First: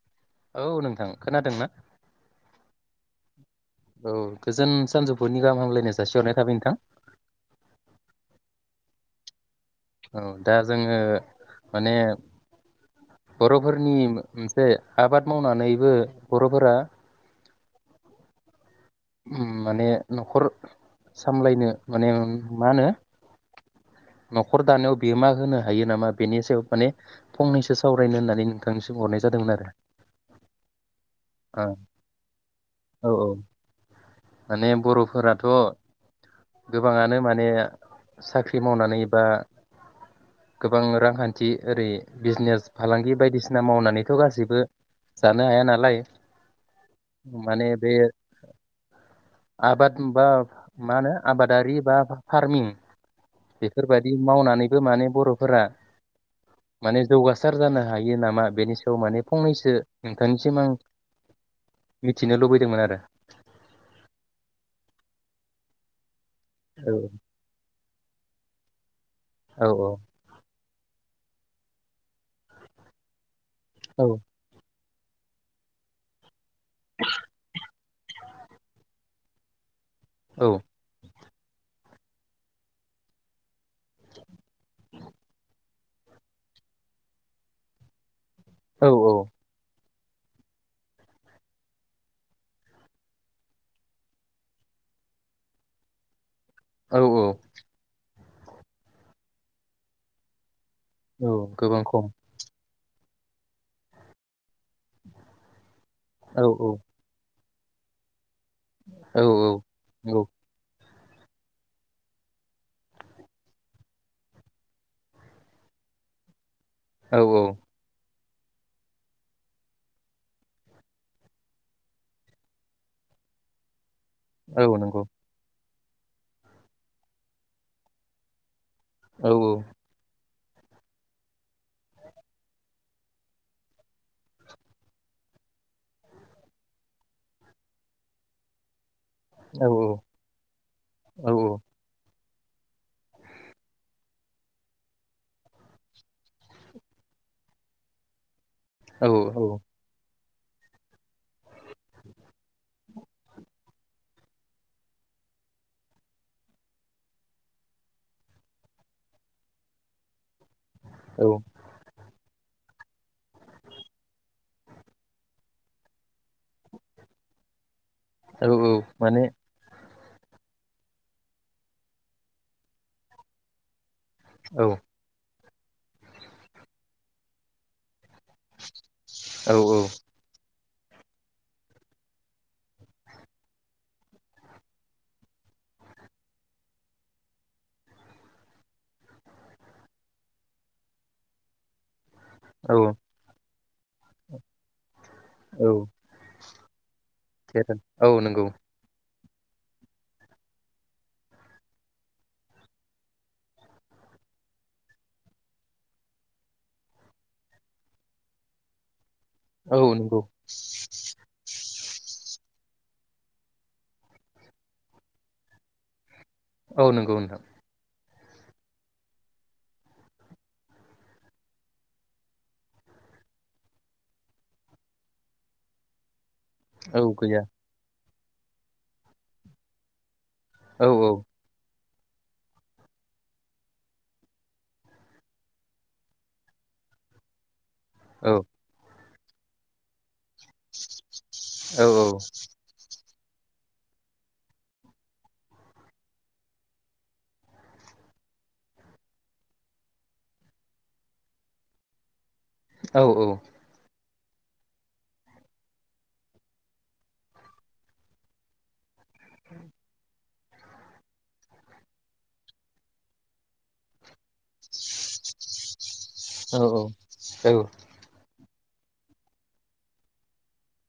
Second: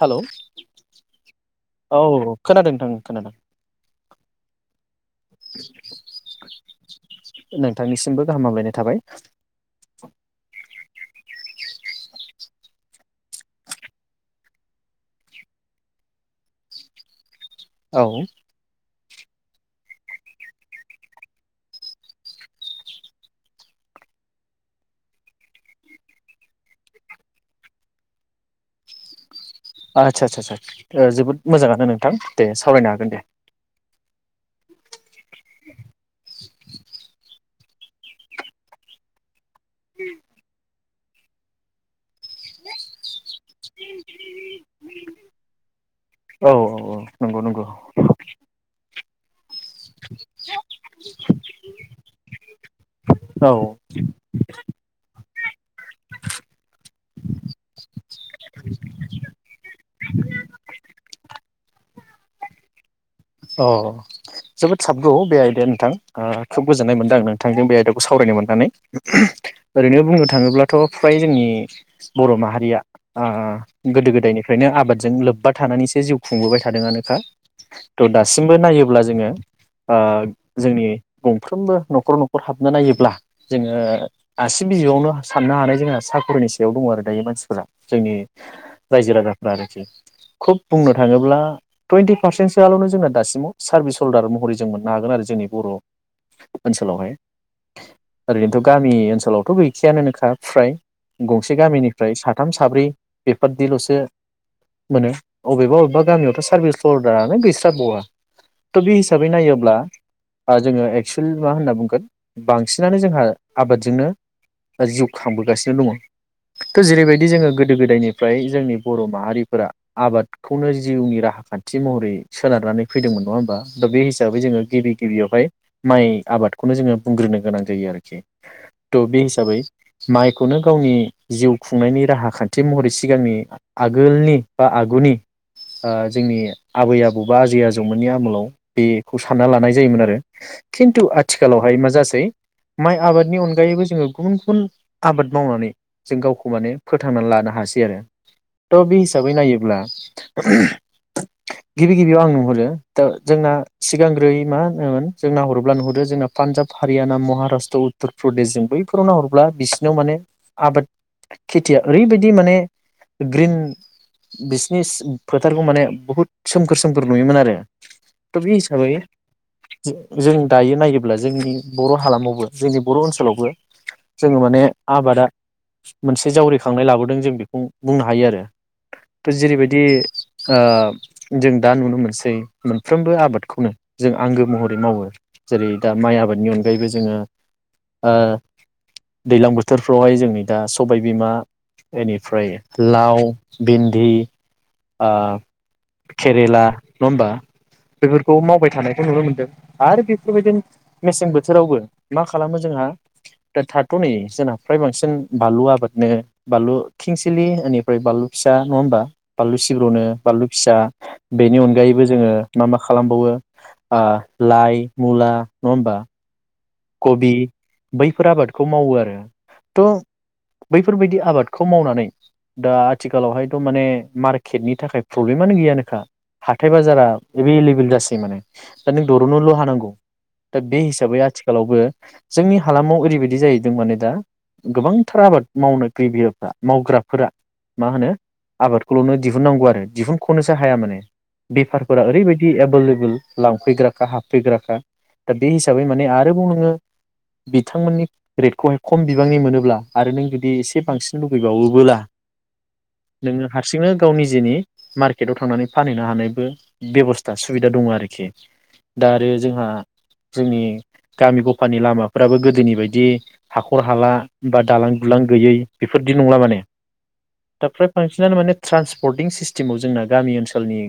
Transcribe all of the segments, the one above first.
Hello औ नोंथां खोनादोंना औ औ खोनादों नोंथां खोनादों औ गोजोन सानजौफुनि गाहाम हामलायनाय जासिहरनाय थाबाय नोंथां नोंथांनिसिमबो गाहाम हामलायनाय थाबाय ओ माने बरफोरनि मोनसे आबाद मावनानैबो बरफोरा औ ओम माने नखर सामलायनो माने मा होनो नखर दानायाव बियो मा होनो हायो नामा बेनि सायाव माने फंनैसो सावरायनो होननानै नोंथांनिसिम हरनाय जादोंमोन आरो आचाचासा चा जोबोद ओ मोजाङानो नोंथां दे सावरायनो औ हागोन औ दे माने बरफोराथ गोबाङानो माने साख्रि मावनानै बा गोबां रांखान्थि ओरै बिजनेस फालांगि बायदिसिना मावनानैथ गासैबो जानो हाया नालाय औ औ औ नंगौ नंगौ माने बे आबाद बा मा होनो आबादारि बा फार्मिं औ बेफोरबायदि मावनानैबो माने बरफोरा माने जौगासार जानो हायो नामा बेनि सायाव माने फंनैसो नोंथांनिसिम आं मिथिनो लुबैदोंमोन आरो अ जोबोद साबगौ बे आइदाया नोंथां ओ खोब गोजोननाय मोनदों आं नोंथांजों बे आयदाखौ सावरायनो मोन्नानै औ ओरैनो बुंनो थाङोब्लाथ फ्राय जोंनि बर माहारिया आ औ गोदो गोदायनिफ्रायनो आबाद जों लोब्बा थानानैसो जिउ खुंबोबाय था थादोंआनोखा थ दासिमबो नायोब्ला जोङो ओ औ जोंनि गंफ्रोमबो नख नखर नखर हाबनो नायोब्ला जोङो आसिम बिजगावनो साननो हानाय जोंहा साख्रिनि सायाव दङ आरो दायो मानसिफोरा जोंनि औ रायजो राजाफ्रा आरोखि खुब बुंनो थाङोब्ला तुइन्टि पारसेन्ट सोआलनो जोंना दासिमाव सार्भिस हल्डार महरै जों मोननो हागोन आरो जोंनि बर औ ओनसोलावहाय औ ओरैनोथ गामि ओनसोलावथ गैखायानो नोंखा फ्राय औ गंसे गोबां खम गामिनिफ्राय साथाम साब्रै बेफोरदिलसो मोनो अबेबा अबे बा गामियावथ औ र्साफोस सर्दार [unintelligible] स [unintelligible] बौवा थ बे औ हिसाबै नायोब्ला औ ओ जोङो एक्सुेल मा होनना बुंगोन बांसिनानो जोंहा आबादजोंनो जिउ खांबोगासिनो दङ थ औ जेरैबायदि जोङो गोदो गोदायनि फ्राय जोंनि बर माहारिफोरा आबादखौनो जिउनि राहा खान्थि महरै। सोनदारनानै फैदोंमोन नङा होमबा। दा बे हिसाबै जोङो औ औ गिबि नंगौ गिबियावहाय। माइ आबादखौनो जोङो बुंग्रोनो गोनां जायो आरोखि। थ बे औ हिसाबै माइ। खौनो गावनि जिउ खुंनायनि राहा खान्थि महरै सिगांनि आगोलनि बा आगुनि जोंनि आबै आबौ। बा आजै आजौमोननि आमोलाव बे। खौ सानना औ लानाय जायोमोन आरो खिन्थु आथिखालावहाय मा जासै। माइ आबादनि अनगायैबो जोङो गुबुन-गुबुन आबाद मावनानै जों गावखौ माने फोथांनानै लानो हासै आरो। थ बे औ हिसाबै औ नायोब्ला। उ [inaudible] गिबि गिबियाव आं नुहरो दा जोंना सिगांग्रोै मा होनोमोन जों नाहरोब्ला नुहुरो जोंना पान्जाब हारियाना महाराष्ट्र उत्तर प्रदेश जों बैफोराव नाहरब्ला बिसिनाव माने। आबाद औ खेथिया ओरैबायदि माने। ग्रिन बिसिनि फोथारखौ माने बहुद। सोमखोर सोमखोर नुयोमोन आरो। औ बे औ हिसाबै माने। जों दायो नायोब्ला जोंनि बर' हालामावबो जोंनि बर' ओनसोलावबो। जोङो माने औ आबादा। मोनसे जावरिखांनाय लाबोदों जों बेखौ बुंना। हायो आरो थ' औ जेरैबायदि। ओ। जों दा नुनो मोनसै मोनफ्रोमबो आबादखौनो जों आंगो महरै मावो जेरै दा माइ आबादनि अनगायैबो जोङो ओ दैज्लां बोथोरफ्रावहाय जोंनि दा सबायबिमा। बेनिफ्राय औ लाव भिन्दि। औ केेला। नङा होमबा थेरेन औ बेफोरखौ नंगौ मावबाय थानायखौ नुनो मोन आरो बेफोरबायदिनो मेसें बोथोरावबो मा खालामो जोंहा थाथ'नै जोंना फ्राय बांसिन बानलु आबादनो बानलु खिंसिलि बेनिफ्राय बानलु फिसा नङा होमबा। बानलु औ सिब्रनो नंगौ बानलु फिसा। बेनि अनगायैबो जोङो मा मा खालामबावो लाइ मुला नङा होमबा। औ नंगौ कबि नोंथां। बैफोर आबादखौ मावो आरो थ' बैफोरबायदि आबादखौ मावनानै दा आथिखालावहायथ' माने मार्केटनि थाखाय प्रब्लेमानो गैयानोखा। हाथाय औ बाजारा गैया एभैेलेबोल जासिन। बे मानो दा नों दरोननोल' हानांगौ। दा बे औ औ हिसाबै आथि। बो जोंनि हालामाव ओरैबायदि जाहैदों माने दा गोबांथार आबाद मावनो गिब्रिफ्रा मावग्राफोरा। मा होनो औ आबाद। खलनो दिहुननांगौ आरो दिहुन खनोसो हाया माने औ बेफारफोरा औ ओरैबायदि एभोल एबोल। लांफैग्राखा हाबफैग्राखा दा बे हिसाबै माने आर जेन बुं नोंङो बिथांमोननि रेटखौहाय खम बिबांनि मोनोब्ला आरो नों जुदि एसे बांसिन लुुबैबावोबोला। नोङो हारसिंनो गाव निजेनि मार्केटाव थांनानै फानहैनो हानायबो बेबस्था सुबिदा दंङ आरोखि दा आरो जोंहा जोंनि। गामि ग'फानि लामाफ्राबो गोदोनि बायदि हाखर हाला बा दालां दुलां गैयै। बेफोरदि नंला माने औ औ दा फ्राय फासिनानो माने ट्रान्सपर्टिं सिस्टेमाव जोंना गामि ओनसोलनि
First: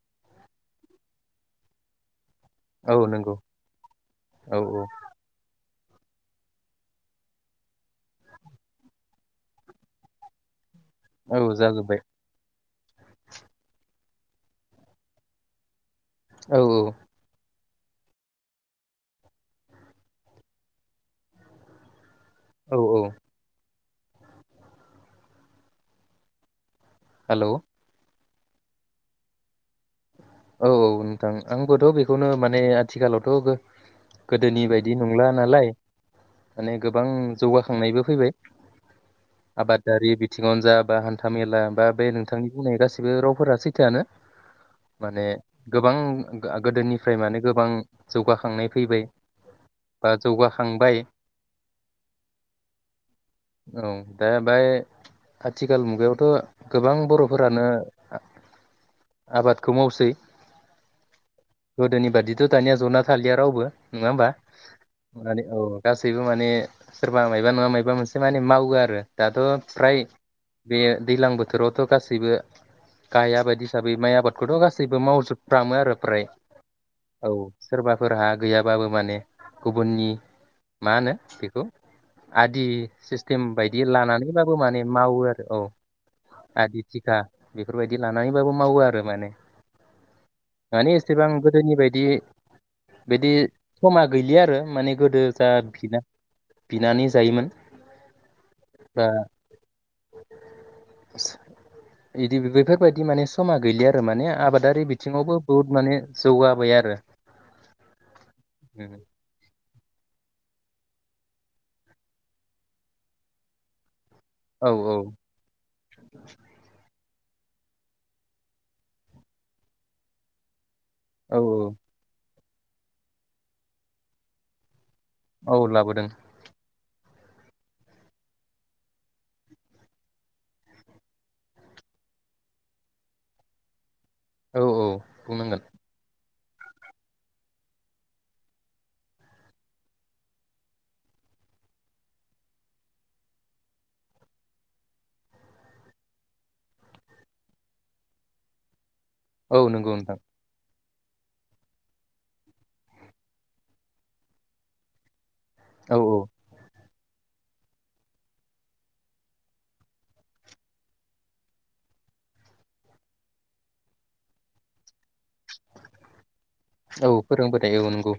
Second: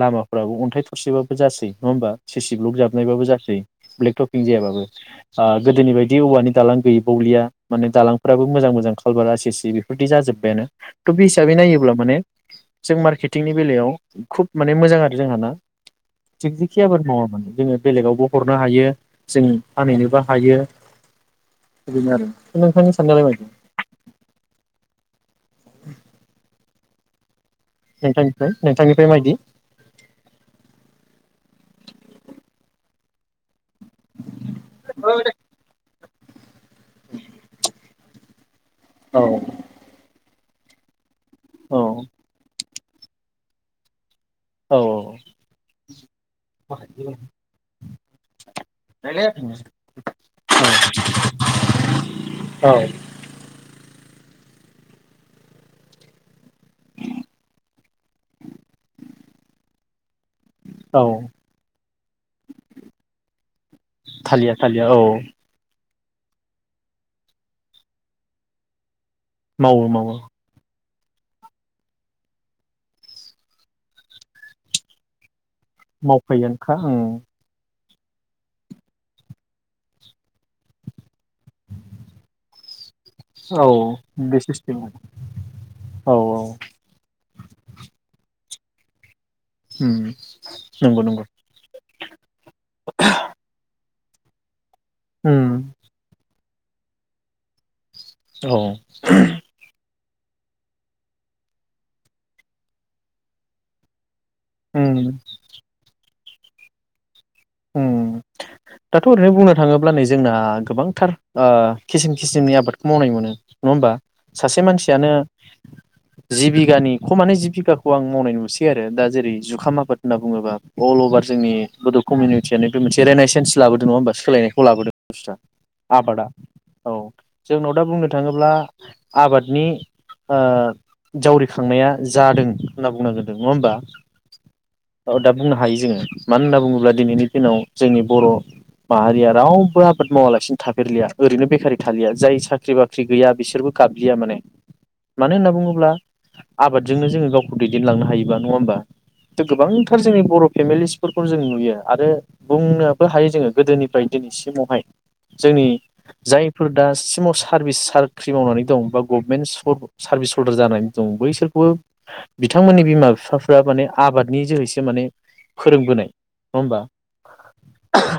लामाफ्राबो अन्थाइ थरसेबाबो जासै नङा होमबा। सिसि ब्लक औ जाबनायबाबो नंगौ जासै ब्लेकटक जि औ जायाबाबो। आ नगोदोनि बायदि औवानि दालां गैबावलिया माने दालांफोराबो मोजां मोजां कालबार आसि सि बेफोरबायदि जाजोब्बायानो। थ पि औ हिसाबै औ नायोब्ला जाजोब्बाय माने। जों मार्केटिंनि बेलायाव खुब माने मोजां आरो जोंहा ना‌ थिग औ जिख बेलेगावबो हरनो हायो। जों फानहैनोबो हायो दा बेनो आरो। दा औ नोंथांनिसां औ साननाया माबायदि। [inaudible] हेलौ। नोंथनिफ्राय नोंथांनिफ्राय मायदि। औ औ नोंथां आंबोथ' बेखौनो माने आथिखालावथगो गोदोनि बायदि नंला नालाय। माने गोबां जौगाखांनायबो फैबाय औ आबादारि बिद थिंङावनो जा बा हान। था मेरला बा बे नोंथांनि बुंनाय गासै बो रावफोरा सैथायोआानो। औ माने गोबां ओ गोदोनिफ्राय माने गोबां जौगाखांनाय फैबाय बा जौगाखांबाय औ औ। दा बाय आथिखाल मुगायावथ' गोबां बर'फोरानो आबाद खौ मावसै औ गोदोनि बादिथ' दानिया जना थालिया रावबो नङा होमबा थालिया थालिया औ नानै औ। गासैबो माने सोरबा मायबा नङा मबा मोनसे माने मावो आरो। दाथ' मावो फ्राय। मावो बे दैलां बोथोरावथ' गासैबो गाया बायदि हिसाबै माइ आबाद खोथ गासैबो मावजोब मावफैगोनखा ओं सोरबाफोरहा गैयाबाबो माने गुबुननि मा होनो बेखौ आदि सिस्टेम औ बायदि बे लानानैबाबो सिस्टेम माने मावो आरो औ आदि थिखा बेफोरबायदि लानानै मावो आरो माने उम मानि नंगौ नंगौ एसेबां गोदोनि बायदि बिदि समा गैलिया आरो माने गोदो जा उम बिना बिनानै जायोमोन। औ बा बिदि बेफोरबायदि माने समा गैलिया। मानि आ आबादारि उम बिथिङावबो बुहुत माने जौगाबाय आरो उम दाथ ओरैनो बुंनो थाङोब्लानो नै जोंना गोबांथार किसिम खिसिमनि आबादखौ मावनाय मोनो नङा होमबा सासे औ मानसियानो जि बिगानि खमानो जिब बिगाखौ आं मावनाय नुसै आरो दा जेरै जुखाम आबाद होननानै बुङोब्ला अल अभार औ जोंनि उटिया बे मोनसे रेनेस सेन्स लाबोदों नङा होनबा सोलायनायखौ लाबोदों। औ लाबोदों आबादा औ जोंनाव दा बुंनो थाङोब्ला आबादनि आ जावरिखांनाया जादों होनना बुंनोंगोन नङा होमबा औ औ दा बुंनो बुंनांगोन हायो जोङो मानो होनना बुङोब्ला दिनैनि दिनाव जोंनि बर' माहारिया रावबो आबाद मावालासिनो थाफेरलिया ओरैनो बेकारि थालिया जाय साख्रि बाख्रि गैया बिसोरबो गाबलिया माने मानो होनना बुङोब्ला आबादजोंनो जोङो गावखौ दैदेनलांनो हायोबा नङा होमबा औ नंगौ गोबांथार नोंथां जोंनि बर' फेमिलिस फोरखौ जों नुयो आरो बुंनोबो हायो जोङो गोदोनिफ्राय दिनैसिमावहाय जोंनि औ औ जायफोर दासिमाव सार्भिस साख्रि मावनानै दं बा गभमेन्ट सार्भिस हल्डार जानानै दं बैसोरखौबो बिथांमोननि बिमा बिफाफ्रा माने आबादनि जोहैसो माने फोरोंबोनाय नङा होमबा औ फोरोंबोनाय औ नंगौ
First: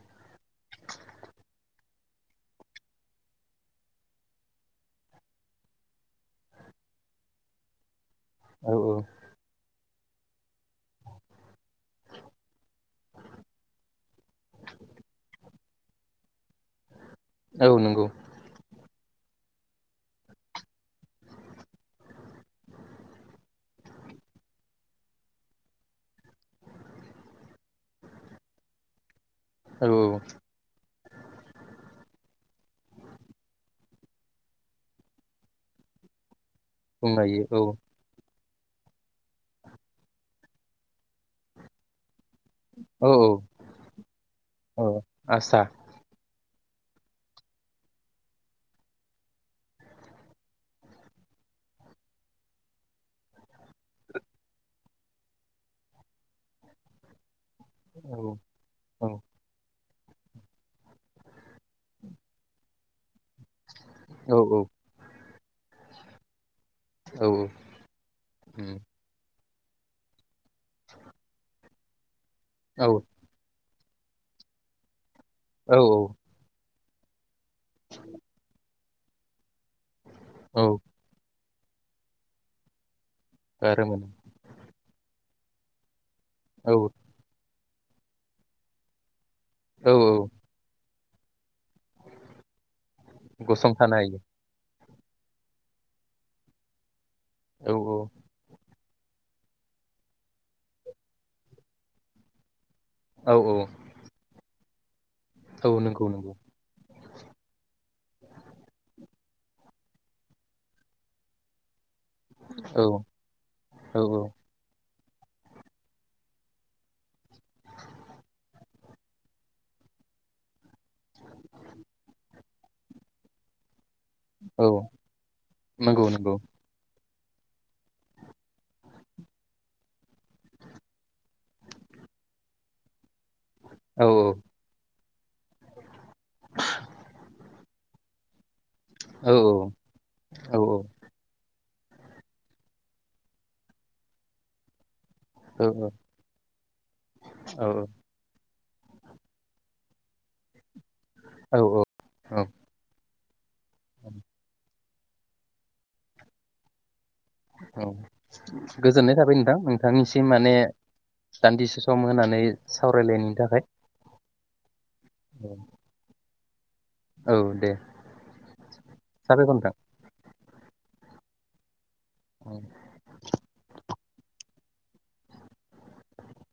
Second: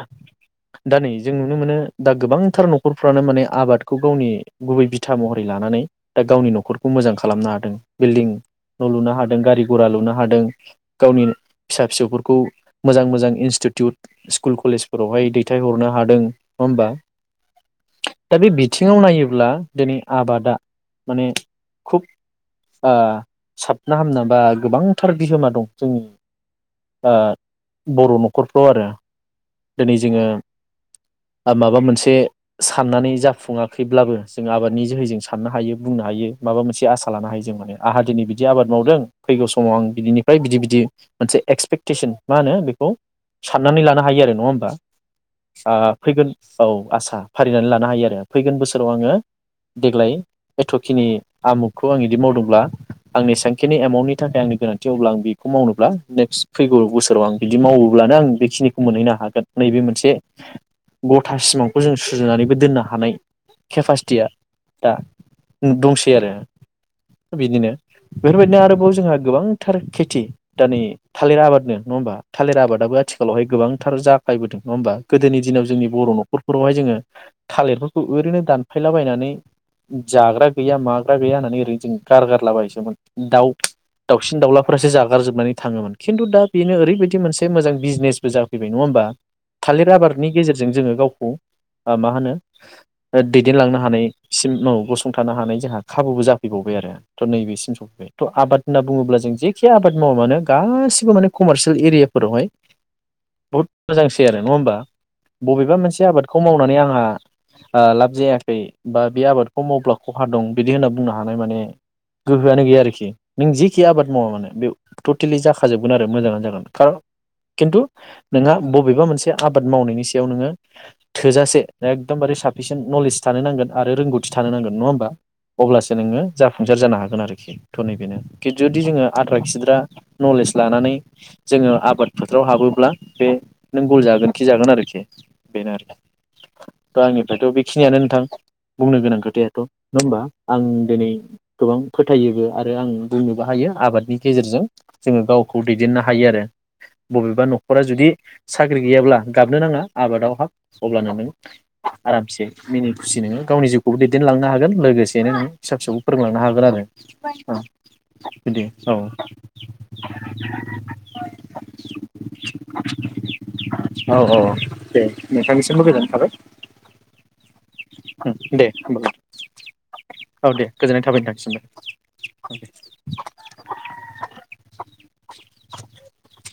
दा नै जों नुनो मोनो दा गोबांथार नखरफ्रानो माने आबादखौ गावनि गुबै बिथा महरै लानानै दा गावनि नखरखौ मोजां खालामनो हादों बिल्डिं औ न औ लुनो हादों गारि गघरा लुनो हादों हादों गावनि फिसा फिसौफोरखौ मोजां मोजां थाय हरनो हादों नङा होमबा औ नंगौ दा बे बिथिङाव नायो योब्ला दिनै आबादा माने खुब आ साबना हामना बा गोबांथार बिहोमा दं जोंनि आ बर' न'खरफ्राव आरो औ दिनै जोङो माबा मोनसे साननानै जाफुङाखैब्लाबो जों आबादनि जोहैजों साननो हायो बुंनो हायो। माबा मोनसे आसा बुंनो लानो हायो जों औ माने आंहा दिनै बि बिदि आबाद मावदों फैगौ समाव आं बिनिफ्राय बिदि बिदि मोनसे एक्सपेक्टेसन मा होनो बेखौ औ औ साननानै लानो हायो आरो नङा होमबा औ आसा फैगोन औ आसा फारिनानै लानो हायो आरो फैगोन बोसोराव आङो देग्लाय एथ'खिनि आमुगखौ आं बिदि मावदोंब्ला आंनि सेंखिनि एमाउन्टनि थाखाय आंनि गोनांथि अब्ला आं बेखौ मावनोब्ला नेक्स्ट फैगौ बोसोर फोराव आं बिदि औ मावोब्लानो आं बेखिनिखौ औ मोनहैनो हागोन नैबे मोनसे बे गथासिमाव खौ जों सुजुनानैबो दोनना हानाय केपासिटिया औ दा दंसै आरो। औ बिदिनो बेफोरबायदिनो आरोबाव जोंहा गोबां। टार खेथि दा नै थालिर आबादनो नङाबा। थालिर औ आबादाबो आथिखालावहाय गोबां फोथार जाखायबोदों नङा होमबा! गोदोनि दिनाव औ जोंनि बर' न'खरफोरावहाय जोङो थालिरफोरखौ ओरैनो दान फायलाबायायनानै जाग्रा गैया माग्रा गैया होननानै गारगारलाबायोसोमोन दाउ रोमोन दाउसिन दाउलाफोरासो जागोन हागारजोबनानै थाङोमोन खिन्थु दा औ बेनो ओरैबायदि मोनसे मोजां बिजनेसबो जाफैबाय नङा होमबा औ थालिर आबादनि औ गेजेरजों जोङो गाव मा होनो। दैदेनलांनो गसंथानो हायो हानायसिम बुस्थु फुंथानो हानाय जोंहा खाबुबो जाफैबावबाय आरो। थ' औ नैबेसिम सफैबाय थ' आबाद। होनना बुङोब्ला जों जेखि आबाद मावा मानो गासिबो माने कमारसियेल एरियाफोरावहाय औ बहुद मोजांसै आरो नङा होमबा औ बबेबा नंगौ मोनसे नंगौ आबादखौ मावनानै आंहा आ लाब जायाखै बा। बे आबादखौ मावब्ला खहा दं बिदि होनना बुंनो हानाय माने गोहोआनो गैया औ आरोखि नों जिखि औ आबाद मावा औ मानोे बे टटेलि जाखाजोबगोन आ दा मोजाङानो जागोन खार खिन्थु नोंहा बबेबा मोनसे आबाद मावनायनि सायाव नोङो थोजासे एकदमबारे साफिसिन्ट नलेज थानो नांगोन आरो रोंगौथि थानो औ नांगोन नङा होमबा अब्लासो नंगौ नोङो नंगौ जाफुंसार जानो हागोन। गोन आरोखि थ' नैबेनो खिद जुदि जोङो आद्रा खिद्रा नलेज लानानै जोङो आबाद फोथाराव हाबोब्ला बे नों गल औ जागोन खि जागोन आरोखि बेनो आरो दा आंनिफ्रायथ' बेखिनियानो नोंथां बुंनो गोनां औ खोथायाथ' नङा होमबा आं औ दिनै गोबां फोथायोबो आरो आं बुंनोबो हायो आबादनि गेजेरजों जोङो दैदेननो हायो आरो बबेबा औ न'खरा जुदि साख्रि गैयाब्ला गाबनो नाङा आबादाव हाब अब्लाना नों औ औ आरामसे मिनिट खुसि नोङो गावनि जिउखौबो दैदेनलांनो हागोन लोगोसेनो नों फिसा फिसौबो फोरोंलांनो हागोन आरो औ बिदि औ गोजोननाय थाबाय नोंथां नोंथांनिसिम माने दान्दिसे सम होनानै सावरायलायनायनि थाखाय औ अ दे औ नोंथांनिसिमबो गोजोननाय थाबाय औ दे दे होमबालाय साबायखर नोंथां औ दे गोजोननाय थाबाय नोंथांनिसिमबो ओं दे [inaudible] [inaudible]